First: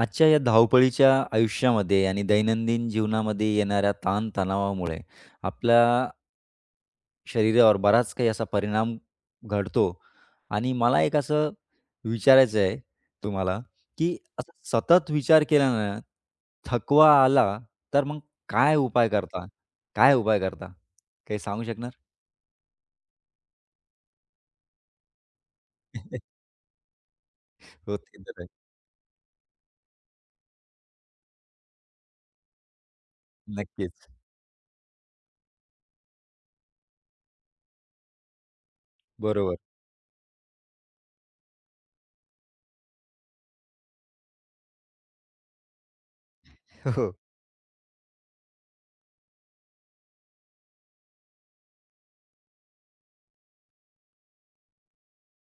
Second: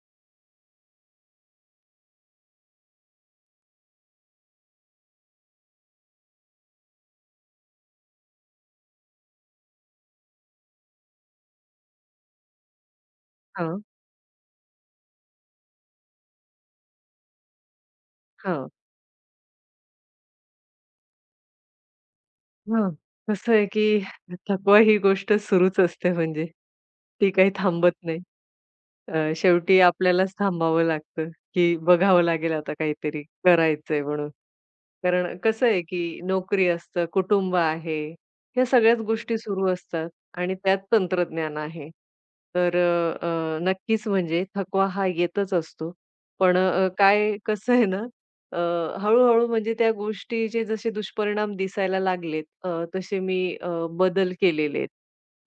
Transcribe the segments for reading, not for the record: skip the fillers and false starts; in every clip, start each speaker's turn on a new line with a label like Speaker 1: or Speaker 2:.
Speaker 1: आजच्या या धावपळीच्या आयुष्यामध्ये आणि दैनंदिन जीवनामध्ये येणाऱ्या ताणतणावामुळे आपल्या शरीरावर बराच काही असा परिणाम घडतो आणि मला एक असं विचारायचं आहे तुम्हाला,
Speaker 2: हां,
Speaker 1: की असं सतत विचार केल्यानं थकवा आला, तर मग
Speaker 2: हां,
Speaker 1: काय उपाय करता? काय उपाय करता? काही सांगू शकणार?
Speaker 2: हां. कसं आहे, की थकवा ही गोष्ट सुरूच असते म्हणजे. ती काही थांबत
Speaker 1: हो,
Speaker 2: नाही.
Speaker 1: ते तर आहे.
Speaker 2: शेवटी आपल्यालाच थांबावं लागतं, की बघावं लागेल आता काहीतरी करायचंय
Speaker 1: नक्कीच.
Speaker 2: म्हणून. कारण कसं आहे, की नोकरी असतं, कुटुंब आहे, ह्या सगळ्याच गोष्टी
Speaker 1: बरोबर.
Speaker 2: सुरू असतात आणि त्यात तंत्रज्ञान आहे. तर अ, अ, नक्कीच म्हणजे थकवा हा येतच असतो. पण
Speaker 1: हो. हो.
Speaker 2: काय कसं आहे ना, अ, हळू-हळू म्हणजे त्या गोष्टीचे जसे दुष्परिणाम दिसायला लागलेत, तसे मी बदल केलेले आहेत.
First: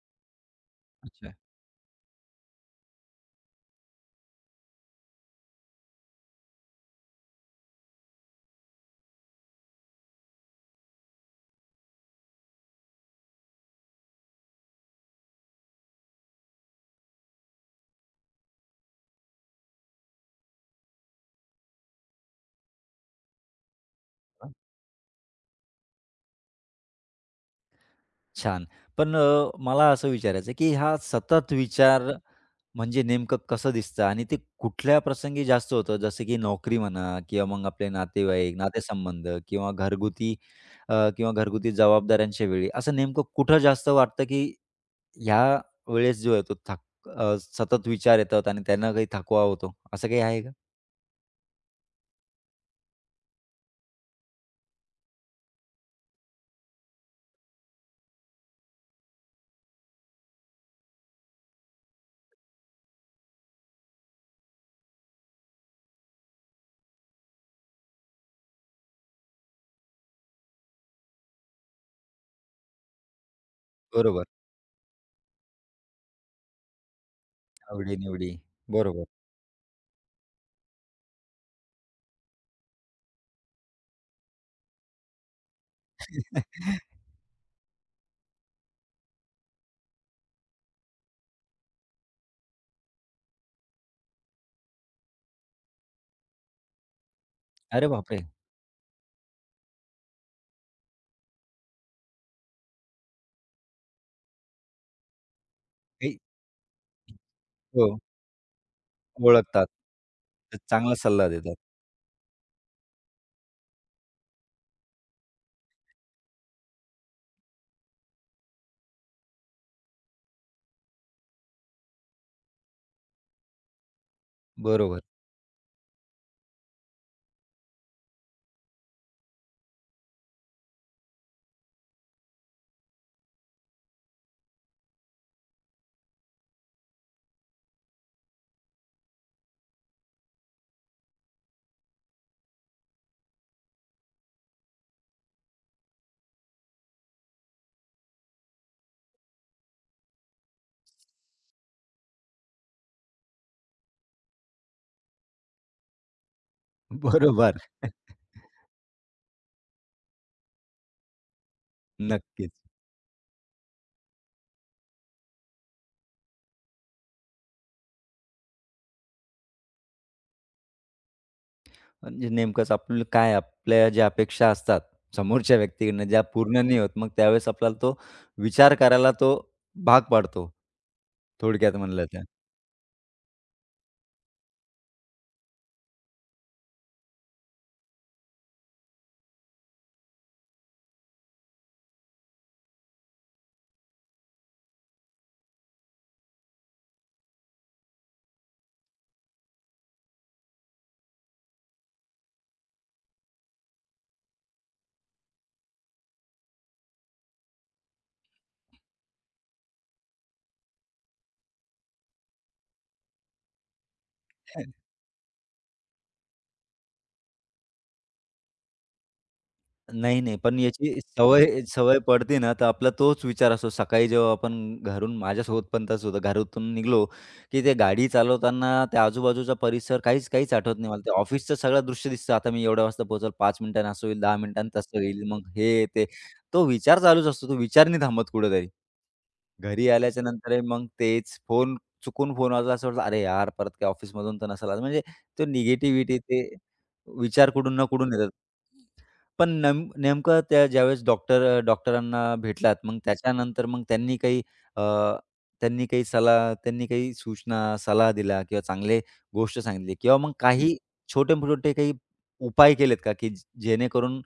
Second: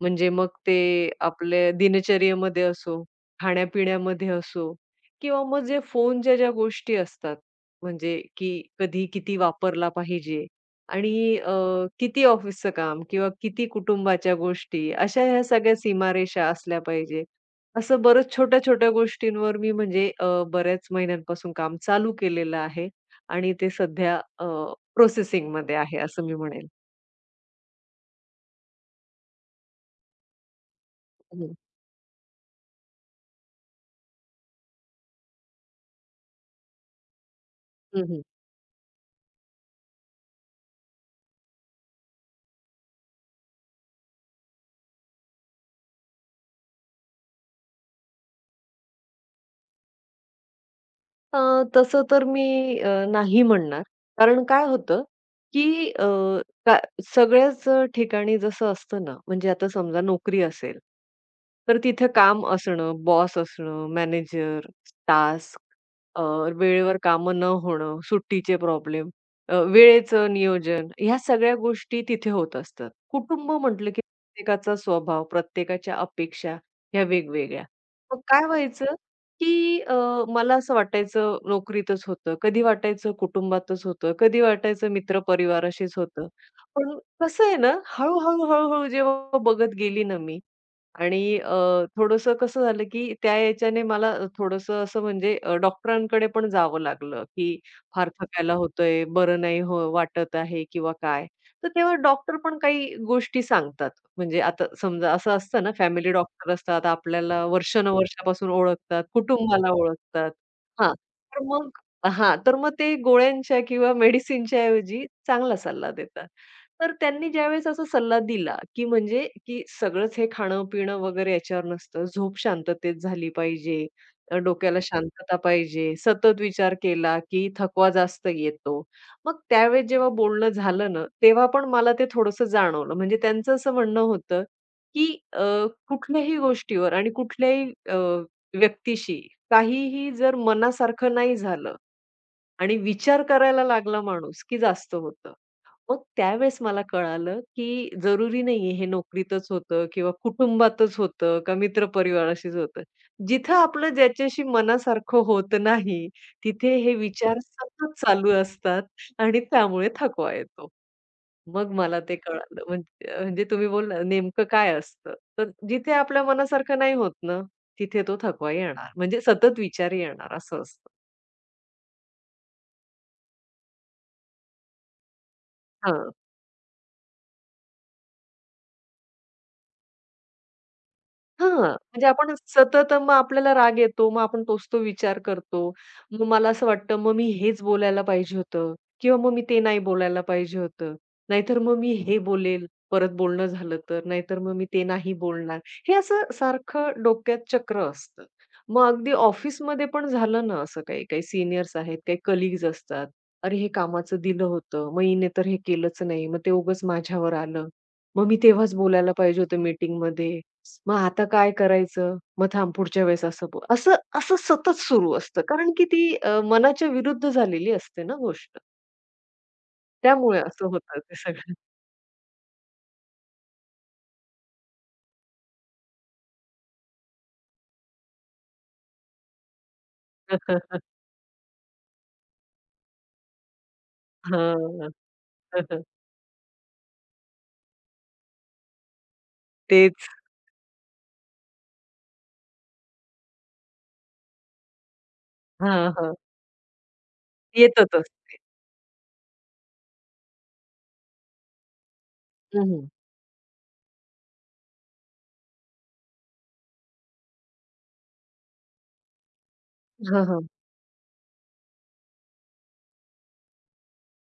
Speaker 2: म्हणजे मग ते
Speaker 1: अच्छा.
Speaker 2: आपल्या दिनचर्येमध्ये असो, खाण्यापिण्यामध्ये असो किंवा मग जे फोनच्या ज्या गोष्टी असतात, म्हणजे की कधी किती वापरला पाहिजे आणि किती ऑफिसचं काम किंवा किती कुटुंबाच्या गोष्टी, अशा ह्या सगळ्या सीमारेषा असल्या पाहिजे. असं बरंच छोट्या-छोट्या गोष्टींवर मी म्हणजे बऱ्याच महिन्यांपासून काम चालू केलेलं आहे आणि ते सध्या प्रोसेसिंगमध्ये आहे असं मी म्हणेल.
Speaker 1: छान. पण मला असं विचारायचं आहे, की हा सतत
Speaker 2: हं.
Speaker 1: विचार म्हणजे नेमकं कसं दिसतं आणि ते कुठल्या प्रसंगी जास्त होतं? जसं की नोकरी म्हणा किंवा मग आपले
Speaker 2: हं,
Speaker 1: नातेवाईक, नातेसंबंध किंवा किंवा घरगुती जबाबदाऱ्यांच्या वेळी, असं नेमकं कुठं जास्त वाटतं की ह्या वेळेस जो आहे तो सतत विचार येतात आणि त्यांना काही थकवा होतो, असं काही आहे का?
Speaker 2: अ, तसं तर मी नाही म्हणणार. कारण काय होतं, की का सगळ्याच ठिकाणी जसं असतं ना, म्हणजे आता समजा नोकरी असेल, तर तिथे काम असणं, बॉस असणं, मॅनेजर, टास्क, अ, वेळेवर कामं न होणं, सुट्टीचे प्रॉब्लेम, वेळेचं नियोजन, ह्या सगळ्या गोष्टी तिथे होत असतात. कुटुंब म्हटलं, की
Speaker 1: बरोबर.
Speaker 2: प्रत्येकाचा स्वभाव, प्रत्येकाच्या अपेक्षा ह्या वेगवेगळ्या. मग
Speaker 1: आवडी-निवडी.
Speaker 2: काय व्हायचं
Speaker 1: बरोबर.
Speaker 2: की मला असं वाटायचं नोकरीतच होतं, कधी वाटायचं कुटुंबातच होतं, कधी वाटायचं मित्रपरिवाराशीच होतं. पण कसं आहे ना, हळू-हळू जेव्हा बघत गेली ना मी, आणि थोडंसं कसं झालं, की त्या याच्याने मला थोडंसं असं म्हणजे डॉक्टरांकडे पण जावं लागलं, की
Speaker 1: अरे
Speaker 2: फार
Speaker 1: बापरे!
Speaker 2: थकायला होतंय, बरं नाही हो वाटत आहे किंवा काय. तर तेव्हा डॉक्टर पण काही गोष्टी सांगतात. म्हणजे आता समजा असं असतं ना, फॅमिली
Speaker 1: काही
Speaker 2: डॉक्टर असतात, आपल्याला
Speaker 1: हो,
Speaker 2: वर्षानुवर्षापासून ओळखतात,
Speaker 1: ओळखतात.
Speaker 2: कुटुंबाला ओळखतात. हां,
Speaker 1: चांगला सल्ला
Speaker 2: तर
Speaker 1: देतात.
Speaker 2: मग हां, तर मग ते गोळ्यांच्या किंवा मेडिसिनच्या ऐवजी चांगला सल्ला देतात. तर त्यांनी ज्यावेळेस असा सल्ला दिला, की म्हणजे की सगळंच हे खाणं-पिणं वगैरे याच्यावर नसतं. झोप शांततेत झाली पाहिजे, डोक्याला
Speaker 1: बरोबर.
Speaker 2: शांतता पाहिजे. सतत विचार केला, की थकवा जास्त येतो. मग त्यावेळेस जेव्हा बोलणं झालं ना, तेव्हा पण मला ते थोडंसं जाणवलं. म्हणजे त्यांचं असं म्हणणं होतं, की अ, कुठल्याही गोष्टीवर आणि कुठल्याही व्यक्तीशी काहीही जर मनासारखं नाही झालं आणि विचार करायला लागला माणूस, की जास्त होतं. मग त्यावेळेस मला कळालं, की जरुरी नाहीये हे नोकरीतच होतं किंवा कुटुंबातच होतं का मित्रपरिवाराशीच होतं. जिथं आपलं ज्याच्याशी मनासारखं होत नाही, तिथे हे विचार
Speaker 1: बरोबर.
Speaker 2: सतत चालू असतात आणि त्यामुळे थकवा येतो. मग मला ते
Speaker 1: नक्कीच.
Speaker 2: कळालं. म्हणजे म्हणजे तुम्ही बोलला नेमकं काय असतं? तर जिथे आपल्या मनासारखं नाही होत ना, तिथे तो थकवा येणार. म्हणजे सतत विचार येणार असं असतं.
Speaker 1: म्हणजे नेमकंच आपलं काय आपल्या ज्या अपेक्षा असतात समोरच्या व्यक्तीकडनं ज्या पूर्ण नाही होत, मग त्यावेळेस आपल्याला तो विचार करायला तो भाग पाडतो.
Speaker 2: हां,
Speaker 1: थोडक्यात म्हणलं
Speaker 2: म्हणजे
Speaker 1: तर.
Speaker 2: आपण सतत मग आपल्याला राग येतो. मग आपण तोच तो विचार करतो. मग मला असं वाटतं, मग मी हेच बोलायला पाहिजे होतं किंवा मग मी ते नाही बोलायला पाहिजे होतं. नाहीतर मग मी हे बोलेल, परत बोलणं झालं तर. नाहीतर मग मी ते नाही बोलणार. हे असं सारखं डोक्यात चक्र असतं. मग अगदी ऑफिसमध्ये पण झालं ना असं काही. काही सीनियर्स आहेत, काही कलीग्ज असतात. "अरे, हे कामाचं दिलं होतं. मग हिने तर हे केलंच नाही. मग ते उगाच माझ्यावर आलं. मग मी तेव्हाच बोलायला पाहिजे होतं मीटिंगमध्ये." मग आता काय करायचं? मग थांब पुढच्या वेळेस असं बोल. असं असं सतत सुरू असतं. कारण की ती मनाच्या विरुद्ध झालेली असते ना गोष्ट.
Speaker 1: नाही, नाही.
Speaker 2: त्यामुळे
Speaker 1: पण
Speaker 2: असं
Speaker 1: याची
Speaker 2: होतं ते
Speaker 1: सवय
Speaker 2: सगळं.
Speaker 1: सवय पडते ना, तर आपला तोच विचार असतो. सकाळी जेव्हा आपण घरून माझ्यासोबत पण तसं होतं. घरातून निघालो, की ते गाडी चालवताना त्या आजूबाजूचा परिसर काहीच काहीच आठवत नाही मला. ते ऑफिसचं सगळं दृश्य दिसतं. आता मी एवढ्या वाजता पोहोचेल, 5 मिनिटांनी असं होईल, 10 मिनिटांनी
Speaker 2: हां.
Speaker 1: तसं होईल, मग हे, ते. तो विचार चालूच असतो. तो विचार नाही थांबत कुठेतरी. घरी
Speaker 2: तेच.
Speaker 1: आल्याच्या नंतर मग तेच फोन चुकून फोन वाजला असं वाटलं, "अरे यार, परत काय ऑफिसमधून तर नसेल आला." म्हणजे तो
Speaker 2: हां, हां.
Speaker 1: निगेटिव्हिटी ते विचार कुठून ना
Speaker 2: येतातच.
Speaker 1: कुठून येतात. पण नेमकं त्या ज्यावेळेस डॉक्टरांना
Speaker 2: हं,
Speaker 1: भेटलात,
Speaker 2: हं.
Speaker 1: मग त्याच्यानंतर मग त्यांनी काही अ, त्यांनी काही सलाह त्यांनी काही सूचना, सल्ला दिला किंवा चांगले गोष्ट सांगितली किंवा
Speaker 2: हां,
Speaker 1: मग
Speaker 2: हां.
Speaker 1: काही छोटे-मोठे काही उपाय केलेत का, की जेणेकरून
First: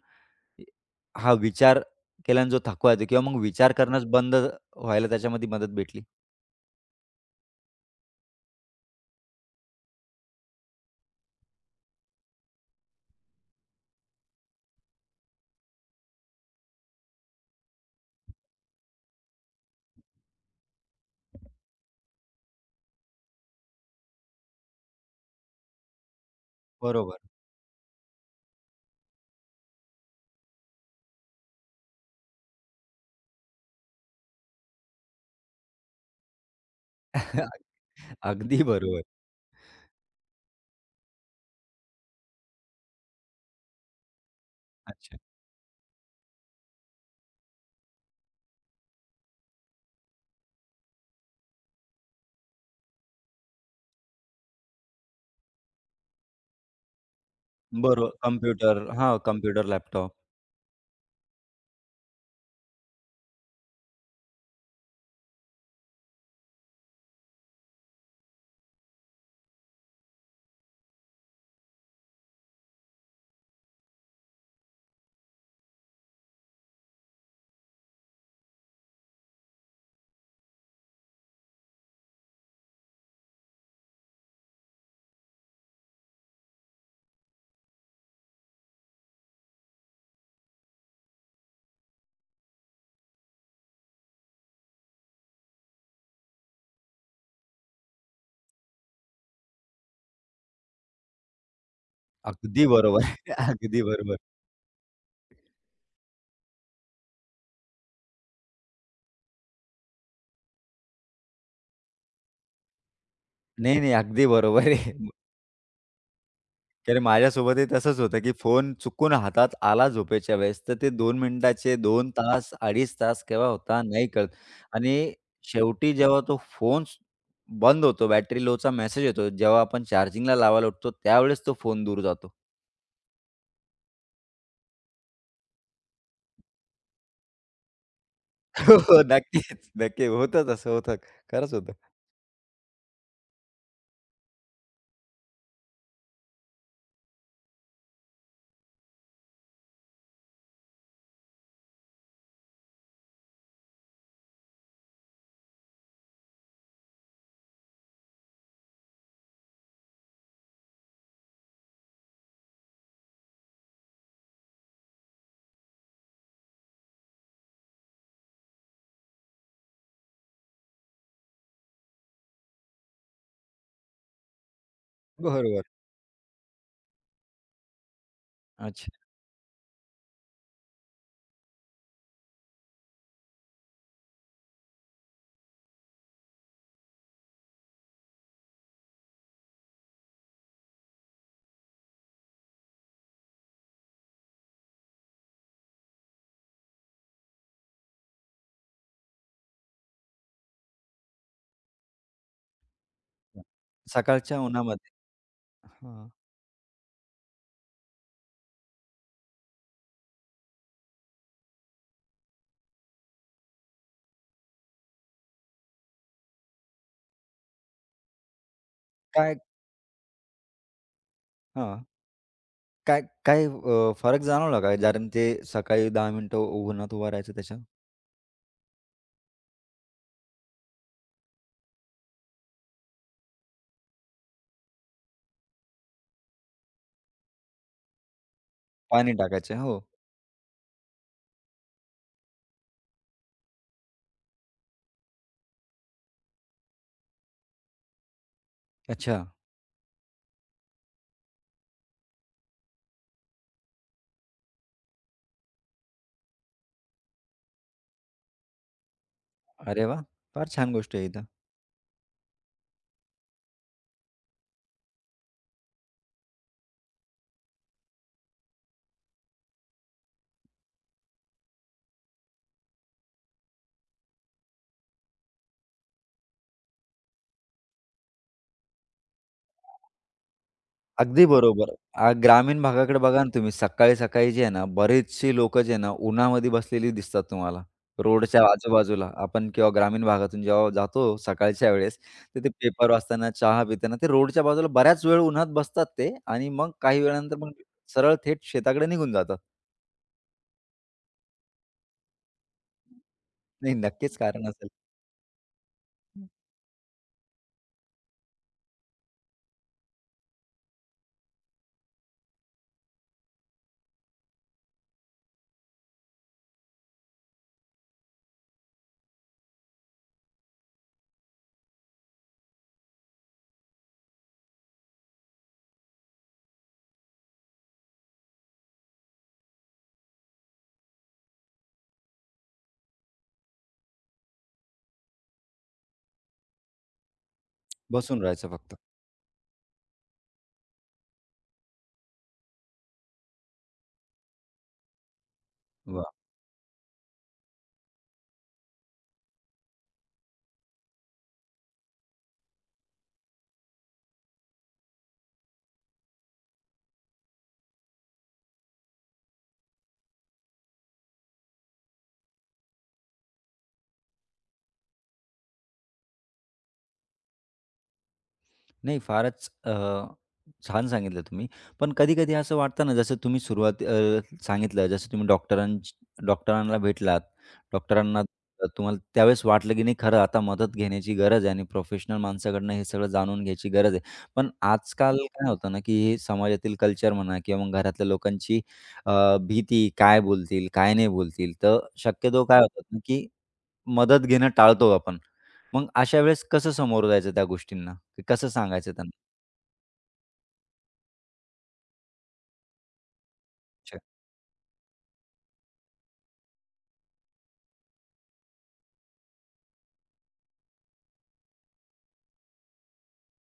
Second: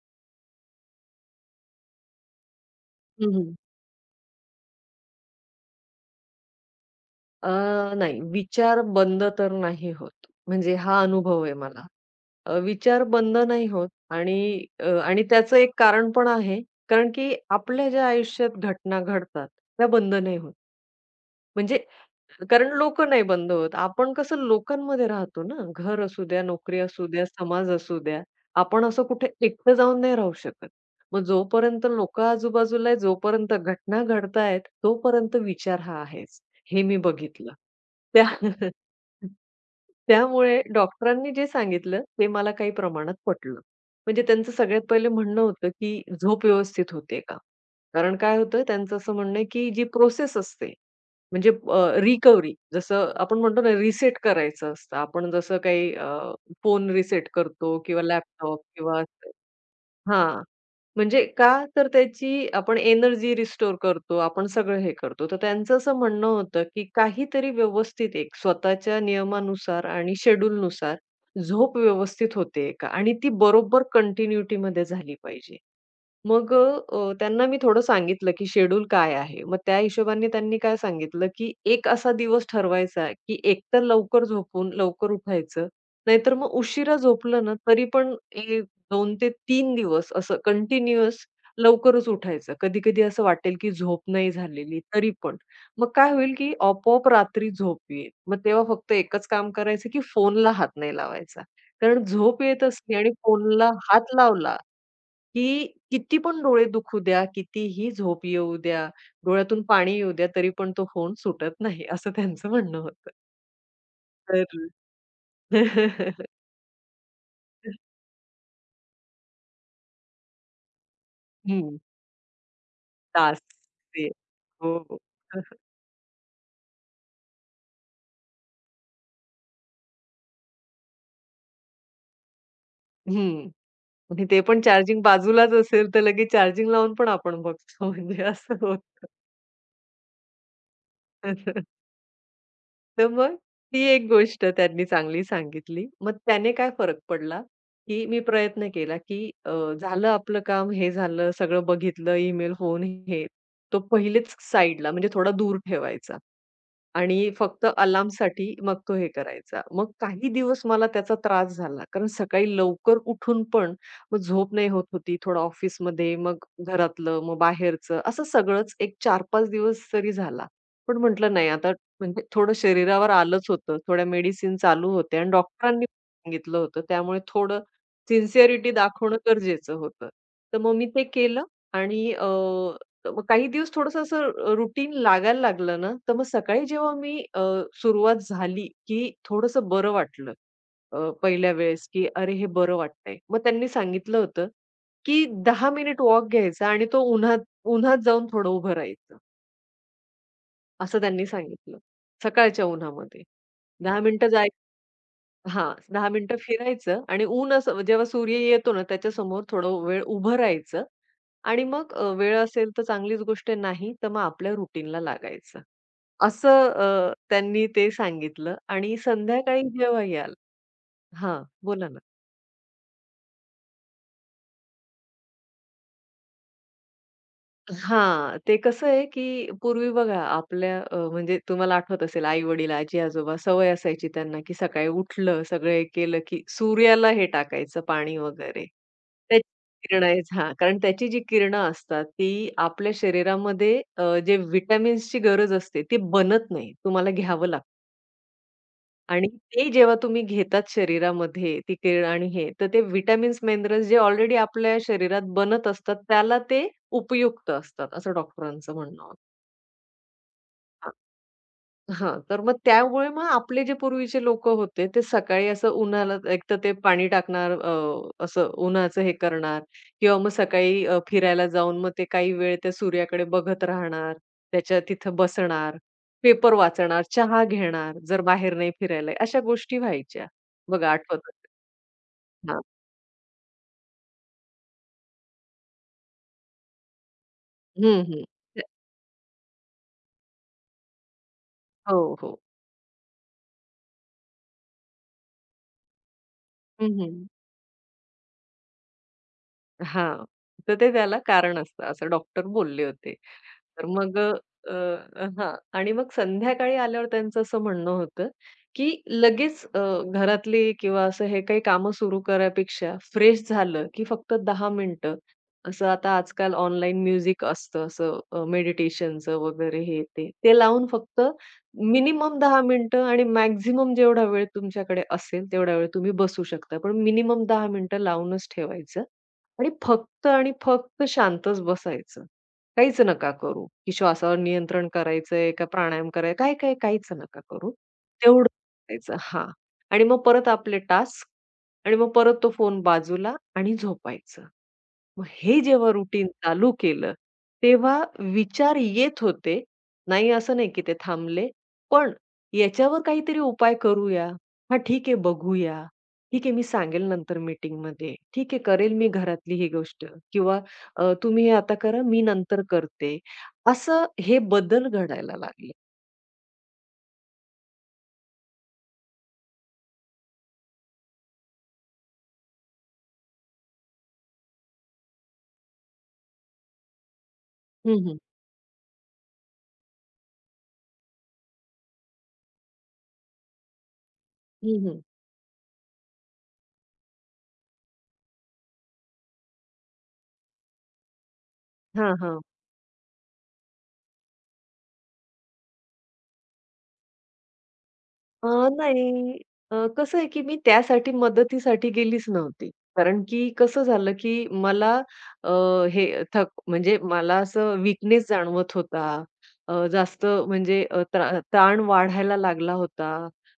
Speaker 1: हा विचार केल्याने जो थकवा येतो किंवा मग
Speaker 2: हं,
Speaker 1: विचार करणंच बंद व्हायला त्याच्यामध्ये मदत भेटली.
Speaker 2: नाही विचार बंद तर नाही होत. म्हणजे हा अनुभव आहे मला. विचार बंद नाही होत आणि आणि त्याचं एक कारण पण आहे. कारण की आपल्या ज्या आयुष्यात घटना घडतात, त्या बंद नाही होत. म्हणजे कारण लोकं नाही बंद होत. आपण कसं लोकांमध्ये राहतो ना. घर असू द्या, नोकरी असू
Speaker 1: बरोबर.
Speaker 2: द्या, समाज असू द्या. आपण असं कुठे एकटं जाऊन नाही राहू शकत. मग जोपर्यंत लोकं आजूबाजूला आहेत, जोपर्यंत घटना घडतायत, तोपर्यंत विचार हा आहेच. हे मी बघितलं. त्या
Speaker 1: अगदी बरोबर.
Speaker 2: त्यामुळे डॉक्टरांनी जे सांगितलं ते मला काही प्रमाणात पटलं. म्हणजे त्यांचं सगळ्यात पहिले
Speaker 1: अच्छा.
Speaker 2: म्हणणं होतं, की झोप व्यवस्थित होते का? कारण काय होतं त्यांचं असं म्हणणं आहे, की जी प्रोसेस असते म्हणजे रिकव्हरी जसं आपण म्हणतो ना, रिसेट करायचं असतं. आपण जसं काही फोन रिसेट करतो किंवा
Speaker 1: बरोबर.
Speaker 2: लॅपटॉप
Speaker 1: कॉम्प्युटर
Speaker 2: किंवा
Speaker 1: हां,
Speaker 2: असं
Speaker 1: कॉम्प्युटर, लॅपटॉप.
Speaker 2: हां. म्हणजे का? तर त्याची आपण एनर्जी रिस्टोर करतो, आपण सगळं हे करतो. तर त्यांचं असं म्हणणं होतं, की काहीतरी व्यवस्थित एक स्वतःच्या नियमानुसार आणि शेड्यूलनुसार झोप व्यवस्थित होतेय का? आणि ती बरोबर कंटिन्युटीमध्ये झाली पाहिजे. मग त्यांना मी थोडं सांगितलं, की शेड्यूल काय आहे. मग त्या हिशोबाने त्यांनी काय सांगितलं, की एक असा दिवस ठरवायचा, की एकतर लवकर झोपून लवकर उठायचं. नाहीतर मग उशिरा झोपलं ना, तरी पण एक 2 ते 3 दिवस असं कंटिन्युअस लवकरच उठायचं. कधी-कधी असं वाटेल, की झोप नाही झालेली तरी पण. मग काय होईल, की आपोआप रात्री झोप येईल. मग तेव्हा फक्त एकच काम करायचं, की फोनला हात नाही लावायचा. कारण झोप येत
Speaker 1: अगदी
Speaker 2: असली
Speaker 1: बरोबर.
Speaker 2: आणि फोनला
Speaker 1: अगदी
Speaker 2: हात
Speaker 1: बरोबर.
Speaker 2: लावला की किती पण डोळे दुखू द्या, कितीही झोप येऊ द्या, डोळ्यातून पाणी येऊ द्या, तरी पण तो फोन सुटत नाही, असं त्यांचं म्हणणं होतं.
Speaker 1: नाही, नाही. अगदी
Speaker 2: तर
Speaker 1: बरोबर आहे. तर माझ्यासोबतही तसंच होतं, की फोन चुकून हातात आला झोपेच्या वेळेस, तर ते 2 मिनिटाचे
Speaker 2: हं,
Speaker 1: 2 तास, अडीच तास
Speaker 2: तास
Speaker 1: केव्हा होता नाही
Speaker 2: ते
Speaker 1: कळत
Speaker 2: हो,
Speaker 1: आणि
Speaker 2: हो.
Speaker 1: शेवटी जेव्हा तो फोन बंद होतो, बॅटरी लोचा मेसेज येतो, जेव्हा आपण चार्जिंगला लावायला उठतो, त्यावेळेस तो फोन दूर जातो.
Speaker 2: हं. आणि ते पण चार्जिंग बाजूलाच असेल, तर लगेच चार्जिंग लावून पण आपण बघतो म्हणजे असं
Speaker 1: हो, हो. नक्कीच, नक्की. होतं तसं होतं. खरंच
Speaker 2: होतं.
Speaker 1: होतं.
Speaker 2: तर मग ती एक गोष्ट त्यांनी चांगली सांगितली. मग त्याने काय फरक पडला, की मी प्रयत्न केला, की झालं आपलं काम, हे झालं, सगळं बघितलं, ईमेल, फोन हे. तो पहिलेच साइडला म्हणजे थोडा दूर ठेवायचा. आणि फक्त अलार्मसाठी मग तो हे करायचा. मग काही दिवस मला त्याचा त्रास झाला. कारण सकाळी लवकर उठून पण मग झोप नाही होत होती. थोडं ऑफिसमध्ये, मग घरातलं, मग बाहेरचं असं सगळंच एक 4-5 दिवस तरी झाला. पण म्हटलं नाही आता म्हणजे थोडं शरीरावर आलंच होतं. थोड्या मेडिसिन चालू होत्या आणि
Speaker 1: बरोबर.
Speaker 2: डॉक्टरांनी सांगितलं होतं. त्यामुळे थोडं सिन्सिअरिटी
Speaker 1: अच्छा.
Speaker 2: दाखवणं गरजेचं होतं. तर मग मी ते केलं आणि मग काही दिवस थोडंसं असं रुटीन लागायला लागलं ना, तर मग सकाळी जेव्हा मी सुरुवात झाली, की थोडंसं बरं वाटलं. पहिल्या वेळेस, की "अरे, हे बरं वाटतंय." मग त्यांनी सांगितलं होतं, की 10 मिनिट वॉक घ्यायचा आणि तो उन्हात उन्हात जाऊन थोडं उभं राहायचं, असं त्यांनी सांगितलं. सकाळच्या उन्हामध्ये. 10 मिनिटं
Speaker 1: सकाळच्या
Speaker 2: जाय
Speaker 1: उन्हामध्ये
Speaker 2: हां,
Speaker 1: हां.
Speaker 2: 10 मिनिटं फिरायचं आणि ऊन असं जेव्हा सूर्य येतो ना, त्याच्यासमोर थोडं वेळ उभं राहायचं आणि मग वेळ असेल तर चांगलीच गोष्ट आहे, नाही तर मग आपल्या रुटीनला लागायचं. असं त्यांनी ते सांगितलं आणि
Speaker 1: काय
Speaker 2: संध्याकाळी जेव्हा याल हां,
Speaker 1: हां.
Speaker 2: बोला ना.
Speaker 1: काय काय फरक जाणवला का? कारण ते सकाळी 10 मिनिटं उन्हात उभं राहायचं त्याच्या?
Speaker 2: हां, ते कसं आहे, की पूर्वी बघा आपल्या म्हणजे तुम्हाला आठवत असेल आई-वडील, आजी-आजोबा सवय असायची त्यांना, की सकाळी उठलं, सगळं हे केलं, की सूर्याला हे टाकायचं पाणी वगैरे.
Speaker 1: पाणी
Speaker 2: त्याची
Speaker 1: टाकायचे. हो.
Speaker 2: किरणं आहेत हां, कारण त्याची जी किरणं असतात ती आपल्या शरीरामध्ये जे व्हिटॅमिन्सची गरज असते ती बनत नाही, तुम्हाला घ्यावं लागतं.
Speaker 1: अच्छा.
Speaker 2: आणि ते जेव्हा तुम्ही घेतात शरीरामध्ये ती केळ आणि हे, तर ते विटामिन्स मिनरल्स जे ऑलरेडी आपल्या शरीरात बनत असतात, त्याला ते उपयुक्त असतात, असं डॉक्टरांचं म्हणणं
Speaker 1: अरे वाह! फार छान गोष्ट आहे ही तर.
Speaker 2: हां, तर मग त्यामुळे मग आपले जे पूर्वीचे लोकं होते, ते सकाळी असं उन्हाळ्यात एकतर ते पाणी टाकणार, असं उन्हाचं हे करणार किंवा मग सकाळी फिरायला जाऊन मग ते काही वेळ त्या सूर्याकडे बघत राहणार, त्याच्या तिथं बसणार, पेपर वाचणार, चहा घेणार, जर बाहेर नाही फिरायला अशा गोष्टी व्हायच्या. बघा आठवत
Speaker 1: अगदी
Speaker 2: असेल.
Speaker 1: बरोबर. आ, ग्रामीण
Speaker 2: हां.
Speaker 1: भागाकडे बघा ना तुम्ही सकाळी-सकाळी जे आहे ना, बरेचशी लोकं जे आहे ना, उन्हामध्ये बसलेली दिसतात तुम्हाला.
Speaker 2: हं, हं.
Speaker 1: रोडच्या आजूबाजूला आपण किंवा ग्रामीण भागातून जेव्हा जातो सकाळच्या वेळेस,
Speaker 2: हो,
Speaker 1: तर
Speaker 2: हो.
Speaker 1: ते पेपर वाचताना, चहा पिताना ते रोडच्या बाजूला बऱ्याच वेळ उन्हात बसतात ते आणि मग
Speaker 2: हं,
Speaker 1: काही
Speaker 2: हं.
Speaker 1: वेळानंतर मग सरळ थेट शेताकडे निघून जातात.
Speaker 2: हां. तर ते त्याला कारण असतं, असं डॉक्टर बोलले होते.
Speaker 1: नाही,
Speaker 2: तर
Speaker 1: नक्कीच
Speaker 2: मग
Speaker 1: कारण असेल.
Speaker 2: अ, अ, हां आणि मग संध्याकाळी आल्यावर त्यांचं असं म्हणणं होतं, की लगेच घरातली किंवा असं हे काही कामं सुरू करायपेक्षा फ्रेश झालं, की फक्त 10 मिनिटं असं आता आजकाल ऑनलाईन म्युझिक असतं असं मेडिटेशनचं वगैरे हे ते. ते लावून फक्त मिनिमम 10 मिनिटं आणि मॅक्सिमम जेवढा वेळ तुमच्याकडे असेल, तेवढा वेळ तुम्ही बसू शकता. पण मिनिमम 10 मिनिटं लावूनच ठेवायचं. आणि फक्त आणि फक्त शांतच बसायचं. काहीच नका करू, की श्वासावर नियंत्रण करायचंय का प्राणायाम कराय काय, काय, काहीच नका करू.
Speaker 1: बसून राहायचं
Speaker 2: तेवढं
Speaker 1: फक्त.
Speaker 2: करायचं हां. आणि मग परत आपले टास्क आणि मग परत तो फोन बाजूला आणि झोपायचं. मग हे जेव्हा
Speaker 1: वाह!
Speaker 2: रुटीन चालू केलं, तेव्हा विचार येत होते. नाही असं नाही की ते थांबले. पण याच्यावर काहीतरी उपाय करूया. हां, ठीक आहे बघूया. ठीक आहे मी सांगेल नंतर मीटिंगमध्ये. ठीक आहे करेल मी घरातली ही गोष्ट किंवा तुम्ही हे आता करा, मी नंतर करते. असं हे बदल घडायला लागले.
Speaker 1: नाही फारच छान सांगितलं तुम्ही. पण कधी-कधी असं वाटतं ना, जसं तुम्ही सांगितलं, जसं तुम्ही डॉक्टरांना भेटलात,
Speaker 2: हं, हं.
Speaker 1: डॉक्टरांना तुम्हाला त्यावेळेस वाटलं की नाही खरं आता मदत घेण्याची गरज आहे आणि प्रोफेशनल माणसाकडनं हे सगळं जाणून घ्यायची गरज आहे. पण
Speaker 2: हं, हं.
Speaker 1: आजकाल काय होतं ना, की हे समाजातील कल्चर म्हणा किंवा मग घरातल्या लोकांची भीती, काय बोलतील, काय नाही बोलतील. तर
Speaker 2: हां, हां.
Speaker 1: शक्यतो काय होतं ना, की मदत घेणं टाळतो आपण. मग अशा वेळेस कसं समोर जायचं त्या गोष्टींना? की
Speaker 2: अ,
Speaker 1: कसं सांगायचं त्यांना?
Speaker 2: नाही. कसं आहे, की मी त्यासाठी मदतीसाठी गेलीच नव्हती. कारण की कसं
Speaker 1: अच्छा,
Speaker 2: झालं, की मला अ, हे थक म्हणजे मला असं वीकनेस जाणवत होता. जास्त म्हणजे त्रा ताण वाढायला लागला होता.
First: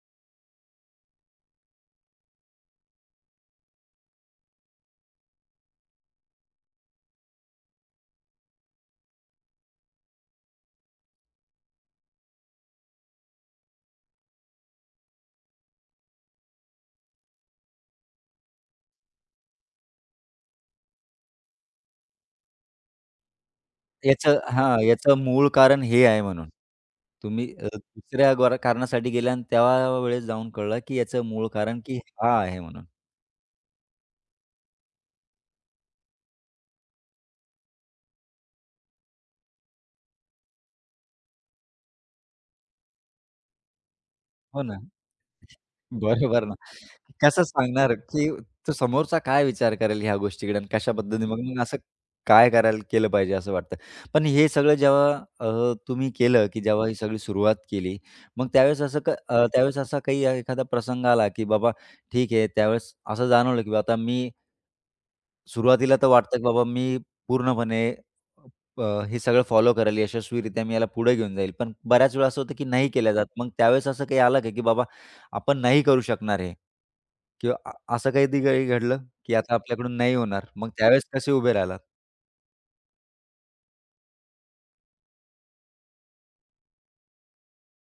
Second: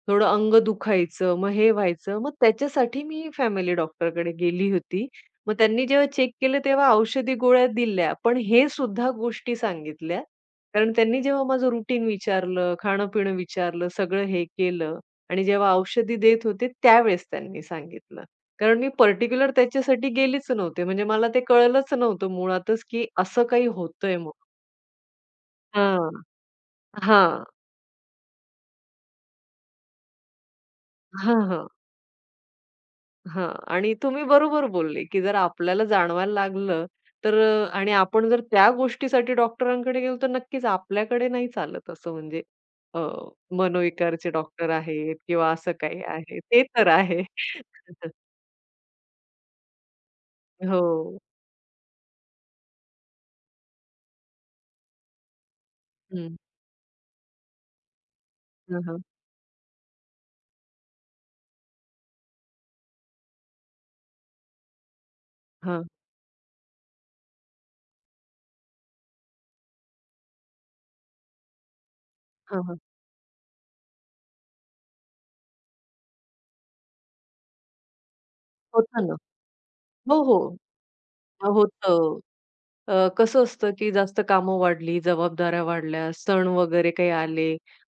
Speaker 2: थोडं अंग दुखायचं, मग हे व्हायचं. मग त्याच्यासाठी मी फॅमिली डॉक्टरकडे गेली होती. मग त्यांनी जेव्हा चेक केलं तेव्हा औषधी गोळ्या दिल्या, पण हे सुद्धा गोष्टी सांगितल्या, कारण त्यांनी जेव्हा माझं रुटीन विचारलं, खाणं-पिणं विचारलं, सगळं हे केलं आणि जेव्हा औषधी देत होते त्यावेळेस त्यांनी सांगितलं. कारण मी पर्टिक्युलर त्याच्यासाठी गेलीच नव्हते. म्हणजे मला ते कळलंच नव्हतं मुळातच, की असं काही होतंय म्हणून.
Speaker 1: याचं हां, याचं मूळ कारण हे आहे
Speaker 2: हां.
Speaker 1: म्हणून.
Speaker 2: हां.
Speaker 1: तुम्ही दुसऱ्या कारणासाठी गेल्या आणि त्या वेळेस जाऊन कळलं की याचं
Speaker 2: हां,
Speaker 1: मूळ
Speaker 2: हां.
Speaker 1: कारण की हा आहे म्हणून.
Speaker 2: हां. आणि तुम्ही बरोबर बोलले, की जर आपल्याला जाणवायला लागलं, तर आणि आपण जर त्या गोष्टीसाठी डॉक्टरांकडे गेलो, तर नक्कीच आपल्याकडे नाही चालत असं म्हणजे अ, मनोविकारचे
Speaker 1: हो
Speaker 2: डॉक्टर
Speaker 1: ना.
Speaker 2: आहेत किंवा असं काही आहे.
Speaker 1: बरोबर ना.
Speaker 2: ते तर आहे.
Speaker 1: कसं सांगणार, की तो समोरचा काय विचार करेल ह्या गोष्टीकडे आणि
Speaker 2: हो.
Speaker 1: कशा पद्धतीने मग मग असं काय करायला केलं पाहिजे असं वाटतं. पण हे सगळं जेव्हा तुम्ही
Speaker 2: हं.
Speaker 1: केलं, की जेव्हा ही सगळी सुरुवात केली, मग त्यावेळेस
Speaker 2: हां,
Speaker 1: असं
Speaker 2: हां.
Speaker 1: त्यावेळेस असा काही एखादा प्रसंग आला, की बाबा ठीक आहे त्यावेळेस असं जाणवलं, की आता मी
Speaker 2: हां,
Speaker 1: सुरुवातीला तर वाटतं, की बाबा मी पूर्णपणे हे सगळं फॉलो करेल, यशस्वीरित्या मी याला पुढे घेऊन जाईल. पण बऱ्याच वेळा असं होतं,
Speaker 2: हां,
Speaker 1: की
Speaker 2: हां.
Speaker 1: नाही केल्या जात. मग त्यावेळेस असं काही आलं का, की बाबा आपण नाही करू शकणार हे किंवा असं कधी काही घडलं,
Speaker 2: होतं ना.
Speaker 1: की आता आपल्याकडून नाही
Speaker 2: हो,
Speaker 1: होणार.
Speaker 2: हो.
Speaker 1: मग त्यावेळेस कसे उभे राहिलात?
Speaker 2: अ, अ, कसं असतं, की जास्त कामं वाढली, जबाबदाऱ्या वाढल्या, सण वगैरे काही आले,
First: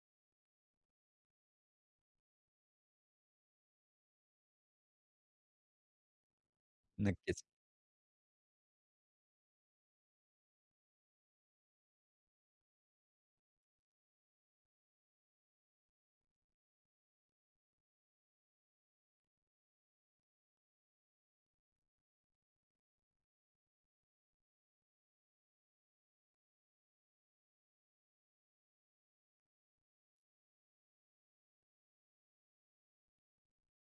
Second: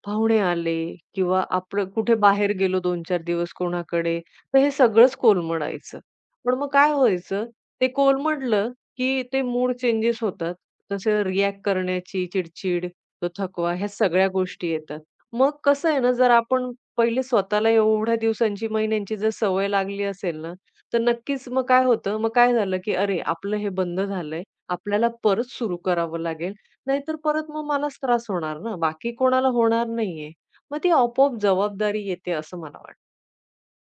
Speaker 2: पाहुणे आले किंवा आपण कुठे बाहेर गेलो 2-4 दिवस कोणाकडे, तर हे सगळंच कोलमडायचं. पण मग काय
Speaker 1: नक्कीच,
Speaker 2: व्हायचं, ते कोलमडलं, की ते मूड चेंजेस होतात. तसं रिॲक्ट करण्याची चिडचिड, तो थकवा ह्या सगळ्या गोष्टी येतात. मग कसं आहे ना, जर आपण पहिले स्वतःला एवढ्या दिवसांची, महिन्यांची जर सवय लागली असेल ना, तर नक्कीच मग काय होतं, मग काय झालं, की "अरे, आपलं हे बंद झालंय. आपल्याला परत सुरू करावं लागेल. नाहीतर परत मग मलाच त्रास होणार ना, बाकी कोणाला होणार नाहीये. मग ती आपोआप जबाबदारी येते असं मला वाटतं.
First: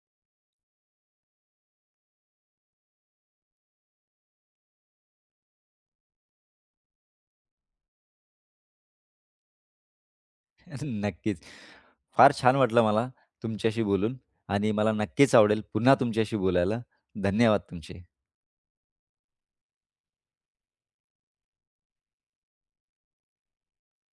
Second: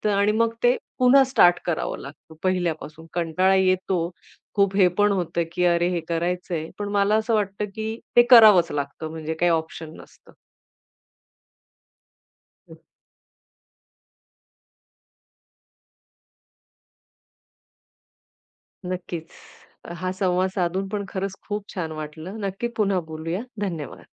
Speaker 2: तर आणि मग ते पुन्हा स्टार्ट करावं लागतं पहिल्यापासून. कंटाळा येतो. खूप हे पण होतं, की अरे हे करायचंय. पण मला असं वाटतं, की ते करावंच लागतं म्हणजे काही ऑप्शन नसतं.
Speaker 1: नक्कीच. फार छान वाटलं मला तुमच्याशी बोलून आणि मला नक्कीच आवडेल पुन्हा तुमच्याशी बोलायला. धन्यवाद तुमचे.
Speaker 2: नक्कीच. हा संवाद साधून पण खरंच खूप छान वाटलं. नक्की पुन्हा बोलूया. धन्यवाद.